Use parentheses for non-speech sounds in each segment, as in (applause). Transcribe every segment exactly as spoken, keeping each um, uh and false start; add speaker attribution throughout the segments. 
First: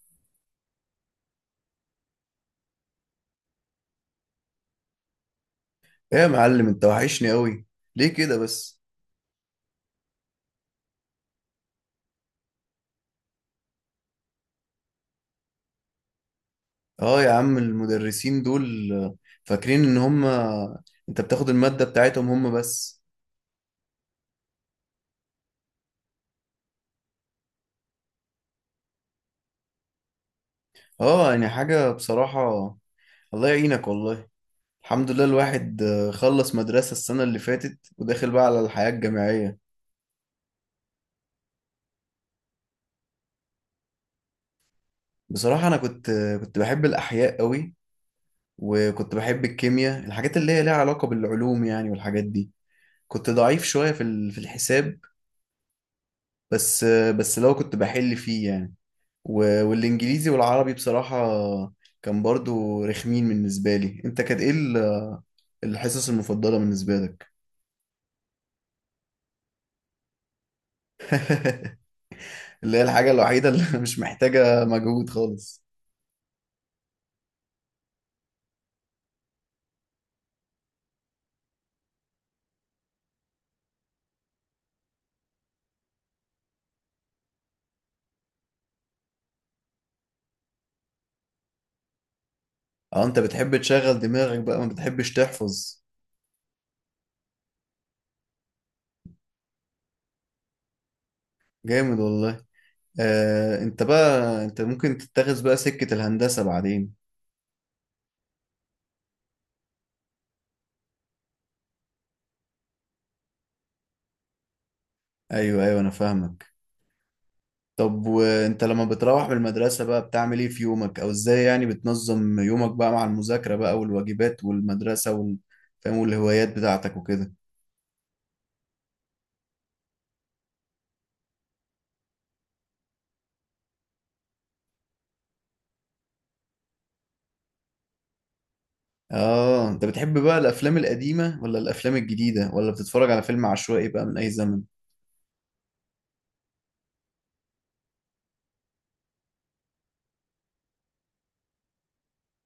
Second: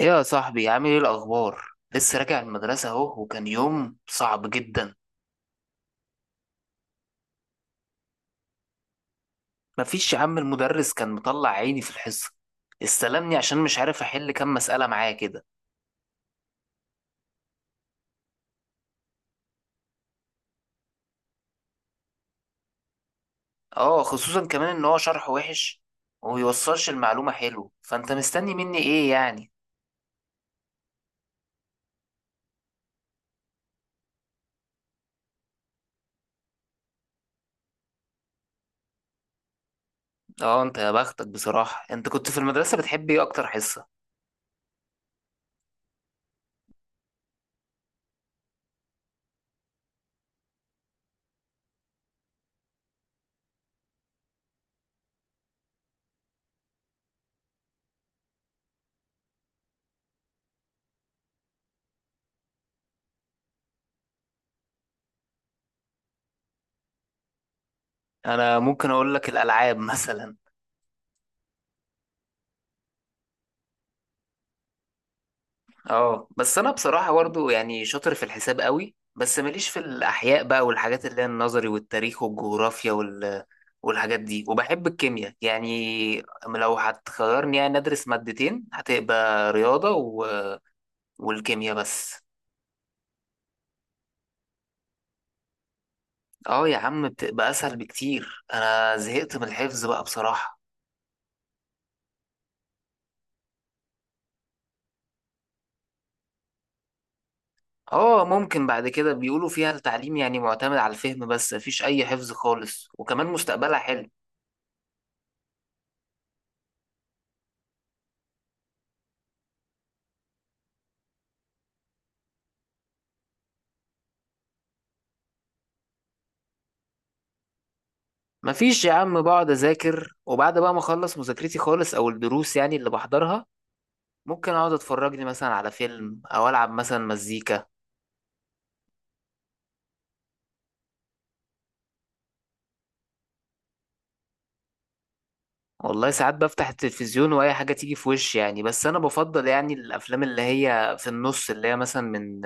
Speaker 1: ايه يا صاحبي، عامل ايه الاخبار؟ لسه راجع المدرسه اهو، وكان يوم صعب جدا.
Speaker 2: ايه يا معلم، انت وحشني قوي. ليه كده بس؟
Speaker 1: مفيش يا عم، المدرس كان مطلع عيني في الحصه. استلمني عشان مش عارف احل كام مساله معاه كده.
Speaker 2: اه يا عم، المدرسين دول آه، فاكرين ان هم انت بتاخد المادة بتاعتهم هم بس.
Speaker 1: اه، خصوصا كمان ان هو شرحه وحش وميوصلش المعلومه حلو، فانت مستني مني ايه يعني؟
Speaker 2: اه يعني حاجة بصراحة. الله يعينك والله. الحمد لله، الواحد آه، خلص مدرسة السنة اللي فاتت، وداخل بقى على الحياة الجامعية.
Speaker 1: اه انت يا بختك بصراحه، انت كنت في المدرسه بتحب ايه اكتر حصه؟
Speaker 2: بصراحة انا كنت آه، كنت بحب الاحياء قوي، وكنت بحب الكيمياء، الحاجات اللي هي ليها علاقة بالعلوم يعني، والحاجات دي. كنت ضعيف شوية في ال- في الحساب، بس آه، بس لو كنت بحل فيه يعني. و- والانجليزي والعربي بصراحة كان برضو رخمين بالنسبة لي. انت كانت ايه ال- الحصص المفضلة بالنسبة لك؟
Speaker 1: انا ممكن اقول لك الالعاب (laughs) مثلا.
Speaker 2: (laughs) اللي هي الحاجة الوحيدة اللي (laughs) مش محتاجة مجهود خالص.
Speaker 1: اه بس انا بصراحه برضو يعني شاطر في الحساب قوي، بس ماليش في الاحياء بقى والحاجات اللي هي النظري والتاريخ والجغرافيا وال... والحاجات دي، وبحب الكيمياء. يعني لو هتخيرني يعني ادرس مادتين، هتبقى رياضه و... والكيمياء بس.
Speaker 2: اه، انت بتحب تشغل دماغك بقى، ما بتحبش تحفظ.
Speaker 1: اه يا عم، بتبقى اسهل بكتير، انا زهقت من الحفظ بقى بصراحه.
Speaker 2: جامد والله. آه، انت بقى انت ممكن تتخذ بقى سكة الهندسة بعدين.
Speaker 1: اه ممكن بعد كده، بيقولوا فيها التعليم يعني معتمد على الفهم بس، مفيش اي حفظ خالص، وكمان مستقبلها حلو.
Speaker 2: ايوه ايوه، انا فاهمك. طب وانت لما بتروح من المدرسة بقى بتعمل ايه في يومك، او ازاي يعني بتنظم يومك بقى مع المذاكرة بقى والواجبات والمدرسة وال... فاهم، والهوايات بتاعتك وكده؟
Speaker 1: مفيش يا عم، بقعد اذاكر وبعد بقى ما اخلص مذاكرتي خالص او الدروس يعني اللي بحضرها، ممكن اقعد اتفرج لي مثلا على فيلم او العب مثلا مزيكا.
Speaker 2: اه، انت بتحب بقى الافلام القديمة ولا الافلام الجديدة، ولا بتتفرج على فيلم عشوائي بقى من اي زمن؟
Speaker 1: والله ساعات بفتح التلفزيون واي حاجه تيجي في وشي يعني، بس انا بفضل يعني الافلام اللي هي في النص، اللي هي مثلا من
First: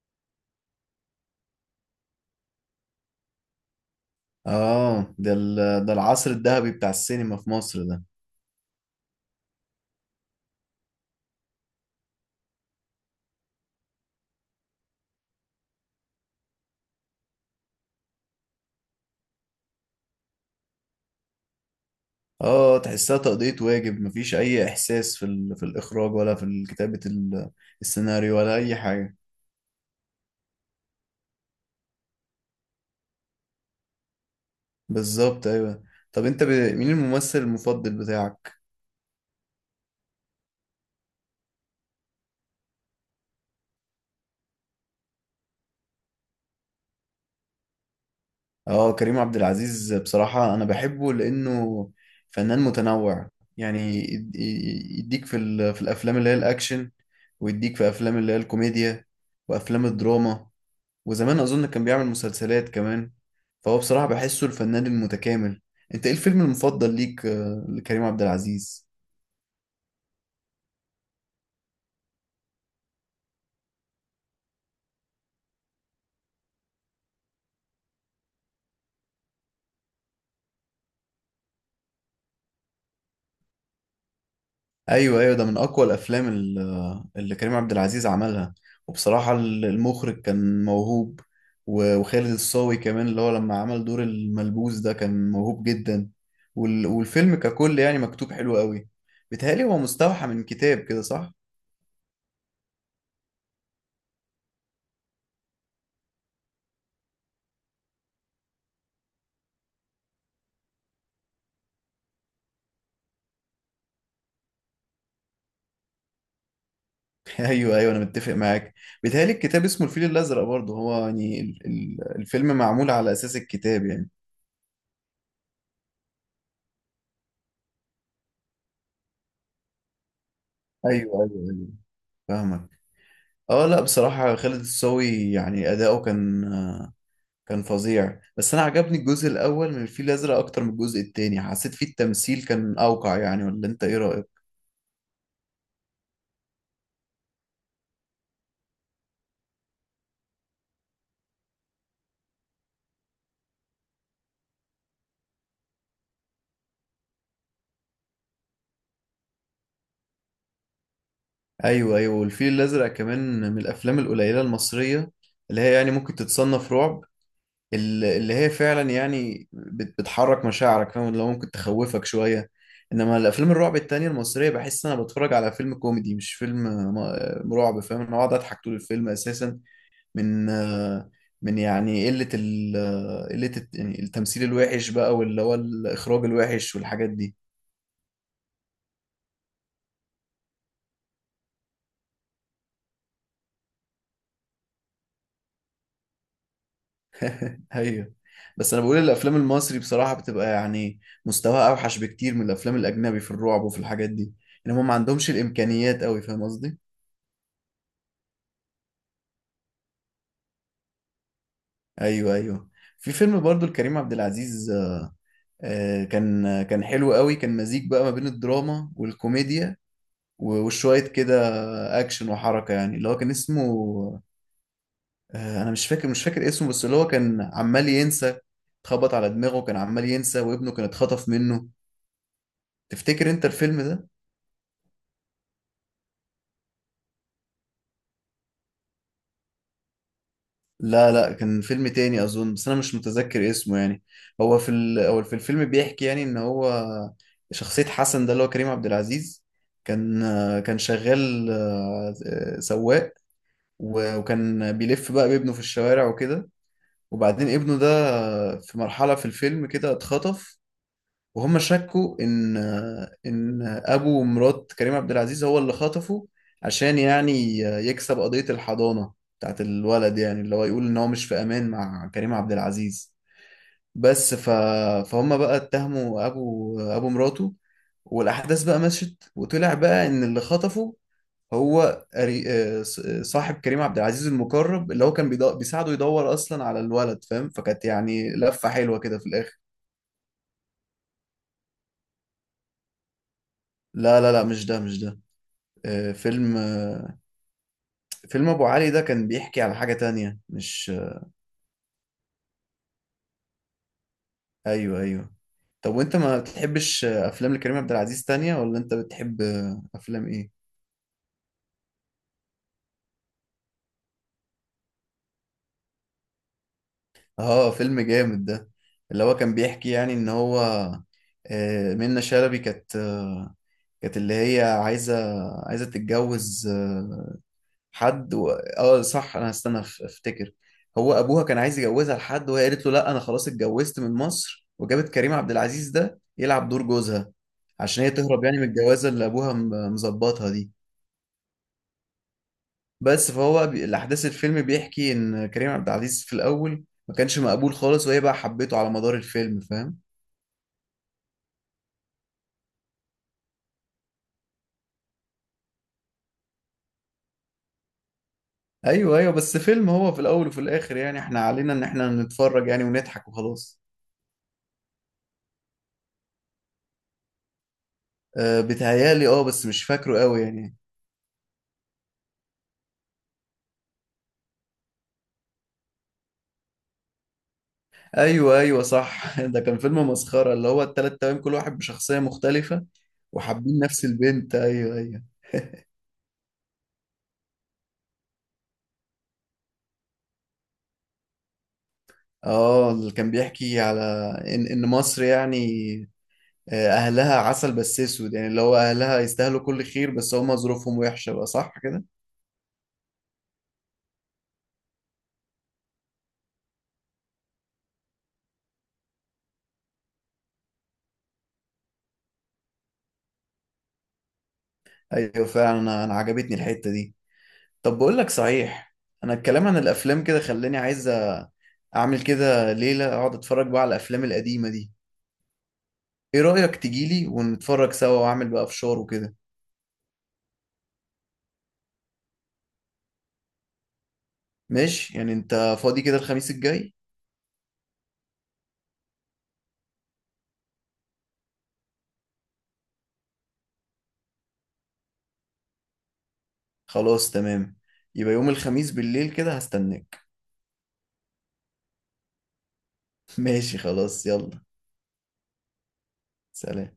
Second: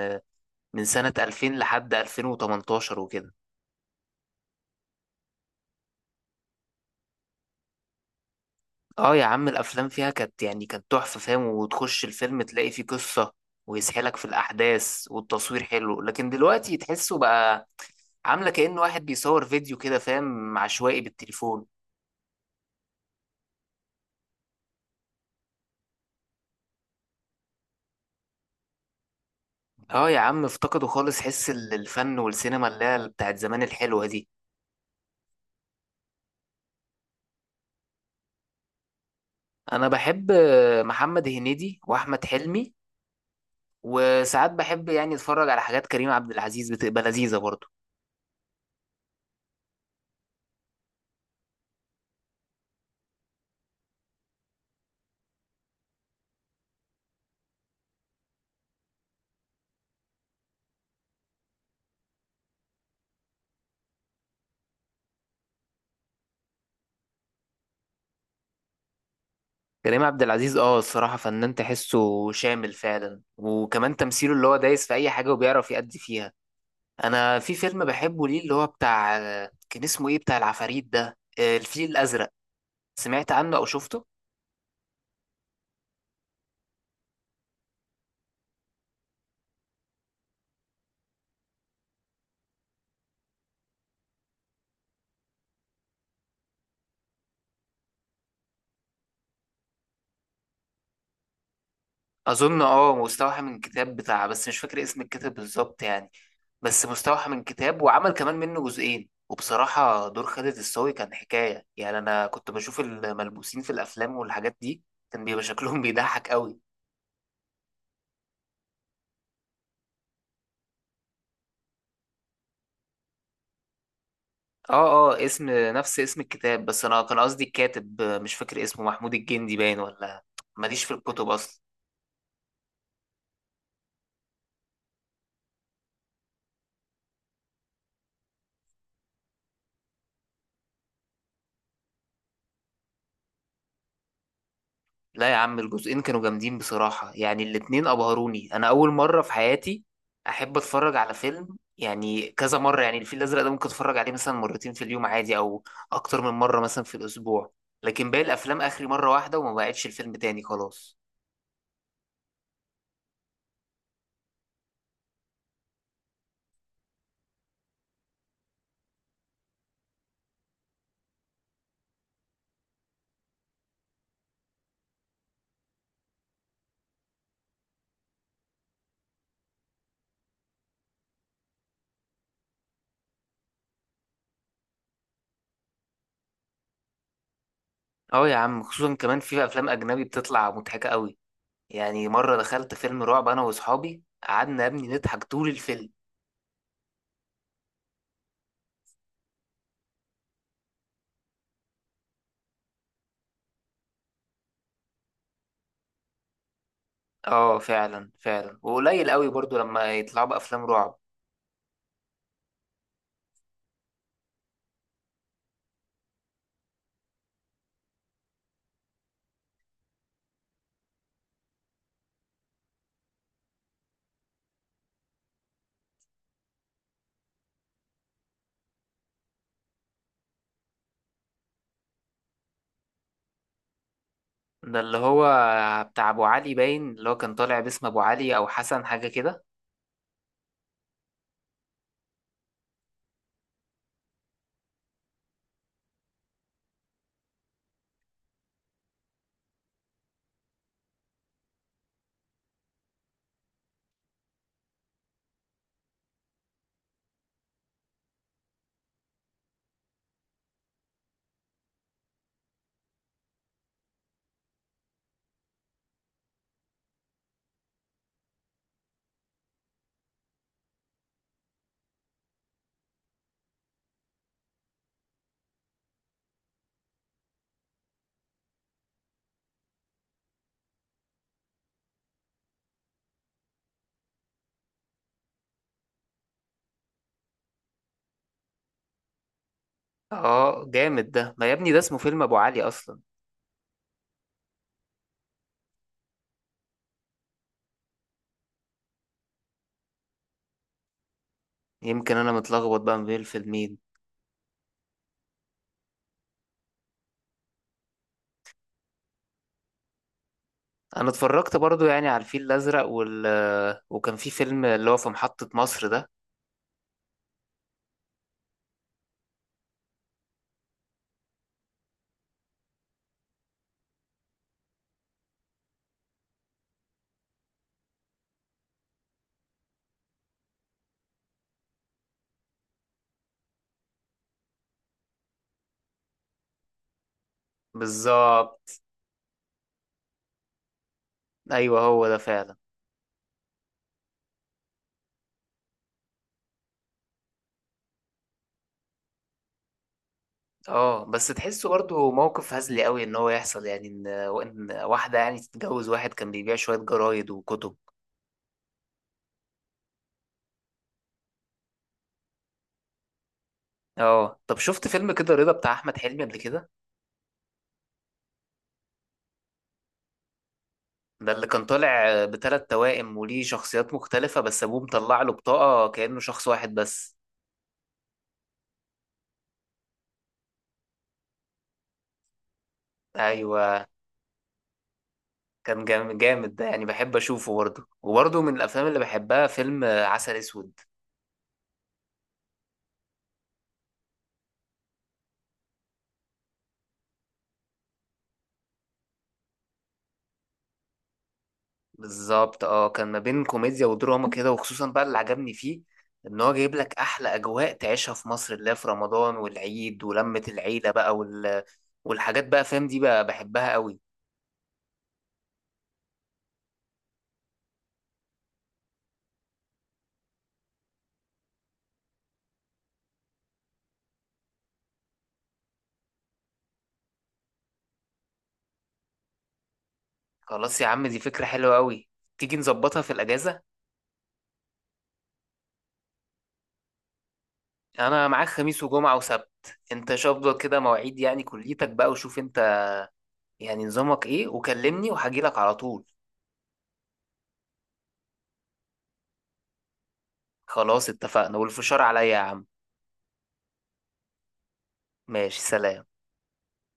Speaker 1: من سنه ألفين لحد ألفين وتمنتاشر وكده.
Speaker 2: اه، ده ال... ده العصر الذهبي بتاع السينما في مصر ده.
Speaker 1: اه يا عم، الافلام فيها كانت يعني كانت تحفه، فاهم؟ وتخش الفيلم تلاقي فيه قصه ويسحلك في الاحداث، والتصوير حلو. لكن دلوقتي تحسه بقى عامله كأنه واحد بيصور فيديو كده، فاهم، عشوائي بالتليفون.
Speaker 2: اه، تحسها تقضية واجب، مفيش اي احساس في ال... في الاخراج ولا في كتابة ال... السيناريو ولا اي حاجة.
Speaker 1: اه يا عم، افتقدوا خالص حس ال- الفن والسينما اللي هي بتاعت زمان الحلوه دي.
Speaker 2: بالظبط، ايوه. طب انت ب... مين الممثل المفضل بتاعك؟
Speaker 1: انا بحب آه، محمد هنيدي واحمد حلمي، وساعات بحب يعني اتفرج على حاجات كريم عبد العزيز، بتبقى لذيذه برضه.
Speaker 2: اه، كريم عبد العزيز بصراحة أنا بحبه لأنه فنان متنوع. يعني يد- ي- يديك في ال- في الأفلام اللي هي الأكشن، ويديك في أفلام اللي هي الكوميديا، وأفلام الدراما. وزمان أظن كان بيعمل مسلسلات كمان. فهو بصراحة بحسه الفنان المتكامل. أنت إيه الفيلم المفضل ليك آه، لكريم عبد العزيز؟
Speaker 1: كريم عبد العزيز اه الصراحه فنان تحسه شامل فعلا، وكمان تمثيله اللي هو دايس في اي حاجه وبيعرف يأدي فيها. انا في فيلم بحبه ليه، اللي هو بتاع آه، كان اسمه ايه، بتاع العفاريت ده، آه، الفيل الازرق. سمعت عنه او شفته؟
Speaker 2: ايوه ايوه، ده من اقوى الافلام ال- اللي كريم عبد العزيز عملها. وبصراحه ال- المخرج كان موهوب، و- وخالد الصاوي كمان، اللي هو لما عمل دور الملبوس ده كان موهوب جدا. وال- والفيلم ككل يعني مكتوب حلو قوي. بيتهيألي هو مستوحى من كتاب كده، صح؟
Speaker 1: اظن اه مستوحى من كتاب بتاع، بس مش فاكر اسم الكتاب بالظبط يعني. بس مستوحى من كتاب، وعمل كمان منه جزئين. وبصراحة دور خالد الصاوي كان حكاية يعني. انا كنت بشوف الملبوسين في الافلام والحاجات دي، كان بيبقى شكلهم (laughs) بيضحك قوي.
Speaker 2: (laughs) ايوه ايوه، انا متفق معاك. بيتهيألي الكتاب اسمه الفيل الازرق برضه، هو يعني ال- ال- الفيلم معمول على اساس الكتاب يعني.
Speaker 1: اه اه، اسم نفس اسم الكتاب، بس انا كان قصدي الكاتب مش فاكر اسمه، محمود الجندي باين ولا، ماليش في
Speaker 2: ايوه
Speaker 1: الكتب
Speaker 2: ايوه
Speaker 1: اصلا.
Speaker 2: ايوه، فاهمك. اه لا، بصراحه خالد الصاوي يعني اداؤه كان كان فظيع. بس انا عجبني الجزء الاول من الفيل الازرق اكتر من الجزء التاني، حسيت فيه التمثيل كان اوقع يعني. ولا انت ايه رايك؟
Speaker 1: لا يا عم، الجزئين كانوا جامدين بصراحة يعني، الاتنين أبهروني. أنا أول مرة في حياتي أحب أتفرج على فيلم يعني كذا مرة. يعني الفيل الأزرق ده ممكن أتفرج عليه مثلا مرتين في اليوم عادي، أو أكتر من مرة مثلا في الأسبوع. لكن باقي الأفلام آخري مرة واحدة وما بقعدش الفيلم تاني خلاص.
Speaker 2: ايوه ايوه، والفيل الازرق كمان من الافلام القليله المصريه اللي هي يعني ممكن تتصنف رعب، ال- اللي هي فعلا يعني بت- بتحرك مشاعرك، فاهم؟ اللي هو ممكن تخوفك شويه. انما الافلام الرعب التانية المصريه بحس ان انا بتفرج على فيلم كوميدي مش فيلم م- رعب، فاهم؟ انا اقعد اضحك طول الفيلم اساسا، من آه، من يعني قلة ال آه، قلة الت- يعني التمثيل الوحش بقى، واللي هو الإخراج الوحش والحاجات دي.
Speaker 1: أه يا عم، خصوصا كمان في أفلام أجنبي بتطلع مضحكة قوي. يعني مرة دخلت فيلم رعب أنا وأصحابي، قعدنا يا ابني نضحك طول الفيلم.
Speaker 2: (laughs) أيوه، بس أنا بقول الأفلام المصري بصراحة بتبقى يعني مستواها أوحش بكتير من الأفلام الأجنبي في الرعب وفي الحاجات دي. إن هم ما عندهمش الإمكانيات أوي، فاهم قصدي؟
Speaker 1: أه فعلا فعلا، وقليل قوي برضو لما يطلعوا بأفلام رعب.
Speaker 2: أيوه أيوه، في فيلم برضو لكريم عبد العزيز آه، كان آه، كان حلو قوي، كان مزيج بقى ما بين الدراما والكوميديا، و- وشوية كده أكشن وحركة يعني، اللي هو كان اسمه آه، انا مش فاكر مش فاكر اسمه، بس اللي هو كان عمال ينسى، اتخبط على دماغه كان عمال ينسى، وابنه كان اتخطف منه. تفتكر انت الفيلم ده؟
Speaker 1: ده اللي هو بتاع ابو علي باين، اللي هو كان طالع باسم ابو علي او حسن حاجه كده.
Speaker 2: لا لا، كان فيلم تاني اظن، بس انا مش متذكر اسمه يعني. هو في ال... هو في الفيلم بيحكي يعني ان هو شخصية حسن ده اللي هو كريم عبد العزيز كان آه، كان شغال آه، آه، سواق، و- وكان بيلف بقى بابنه في الشوارع وكده. وبعدين ابنه ده آه، في مرحلة في الفيلم كده اتخطف، وهم شكوا ان ان ابو مرات كريم عبد العزيز هو اللي خطفه، عشان يعني يكسب قضية الحضانة بتاعت الولد، يعني اللي هو يقول ان هو مش في امان مع كريم عبد العزيز. بس ف... فهم بقى اتهموا ابو ابو مراته، والاحداث بقى مشت، وطلع بقى ان اللي خطفه هو قري- آه، ص- آه، صاحب كريم عبد العزيز المقرب، اللي هو كان بيدو... بيساعده يدور اصلا على الولد، فاهم؟ فكانت يعني لفة حلوة كده في الاخر.
Speaker 1: اه جامد ده، ما يا ابني ده اسمه فيلم ابو علي اصلا.
Speaker 2: لا لا لا، مش ده مش ده. آه، فيلم آه، فيلم ابو علي ده كان بيحكي على حاجة تانية، مش آه،
Speaker 1: يمكن انا متلخبط بقى ما بين الفيلمين.
Speaker 2: ايوه ايوه. طب وانت ما بتحبش آه، افلام لكريم عبد العزيز تانية، ولا انت بتحب آه، افلام ايه؟
Speaker 1: انا اتفرجت برضو يعني على الفيل الازرق، وال آه، وكان في فيلم اللي هو في محطة مصر ده.
Speaker 2: اه فيلم جامد ده. اللي هو كان بيحكي يعني ان هو آه، منة شلبي كانت آه، كانت اللي هي عايزة عايزة تتجوز آه، حد و... اه صح، انا هستنى أف- افتكر. هو ابوها كان عايز يجوزها لحد، وهي قالت له لا، انا خلاص اتجوزت، من مصر، وجابت كريم عبد العزيز ده يلعب دور جوزها عشان هي تهرب يعني من
Speaker 1: بالظبط،
Speaker 2: الجوازه اللي ابوها م- مظبطها دي.
Speaker 1: ايوه هو ده فعلا.
Speaker 2: بس فهو بي... الاحداث الفيلم بيحكي ان كريم عبد العزيز في الاول ما كانش مقبول خالص، وهي بقى حبيته على مدار الفيلم، فاهم؟
Speaker 1: اه بس تحسه برضو موقف هزلي قوي، ان هو يحصل يعني ان، إن واحده يعني تتجوز واحد كان بيبيع شويه جرايد وكتب.
Speaker 2: ايوه ايوه، بس فيلم هو في الاول وفي الاخر يعني احنا علينا ان احنا نتفرج يعني ونضحك وخلاص.
Speaker 1: اه طب، شفت فيلم كده رضا بتاع احمد حلمي قبل كده؟
Speaker 2: أه بيتهيألي اه، بس مش فاكره قوي يعني.
Speaker 1: ده اللي كان طالع بثلاث توائم، وليه شخصيات مختلفة، بس أبوه مطلع له بطاقة كأنه شخص واحد بس.
Speaker 2: ايوه ايوه صح، (laughs) ده كان فيلم مسخره، اللي هو التلات توام كل واحد بشخصيه مختلفه، وحابين
Speaker 1: أيوة.
Speaker 2: نفس البنت. ايوه ايوه.
Speaker 1: كان جام- جامد ده يعني، بحب أشوفه برضه. وبرضه من الأفلام اللي بحبها فيلم آه، عسل أسود.
Speaker 2: اه اللي كان بيحكي على ان ان مصر يعني آه، اهلها عسل بس اسود، يعني اللي هو اهلها يستاهلوا كل خير بس هم ظروفهم وحشه بقى، صح كده؟
Speaker 1: بالظبط، اه كان ما بين كوميديا ودراما كده. وخصوصا بقى اللي عجبني فيه، إن هو جايب لك أحلى أجواء تعيشها في مصر، اللي هي في رمضان والعيد ولمة العيلة بقى وال... والحاجات بقى، فاهم، دي بقى بحبها قوي.
Speaker 2: ايوه فعلا، انا أنا عجبتني الحته دي. طب بقول لك صحيح، انا الكلام عن الافلام كده خلاني عايز أ- اعمل كده ليله اقعد اتفرج بقى على الافلام القديمه دي. ايه رايك تجيلي ونتفرج سوا، واعمل بقى فشار وكده؟
Speaker 1: خلاص يا عم، دي فكرة حلوة قوي. تيجي نظبطها في الأجازة.
Speaker 2: ماشي، يعني انت فاضي كده الخميس الجاي؟
Speaker 1: انا معاك خميس وجمعة وسبت، انت شوف كده مواعيد يعني كليتك بقى، وشوف انت يعني نظامك ايه، وكلمني وهجيلك على طول.
Speaker 2: خلاص تمام، يبقى يوم الخميس بالليل كده هستناك.
Speaker 1: خلاص اتفقنا، والفشار عليا يا عم.
Speaker 2: (laughs) ماشي خلاص، يلا
Speaker 1: ماشي، سلام.
Speaker 2: سلام.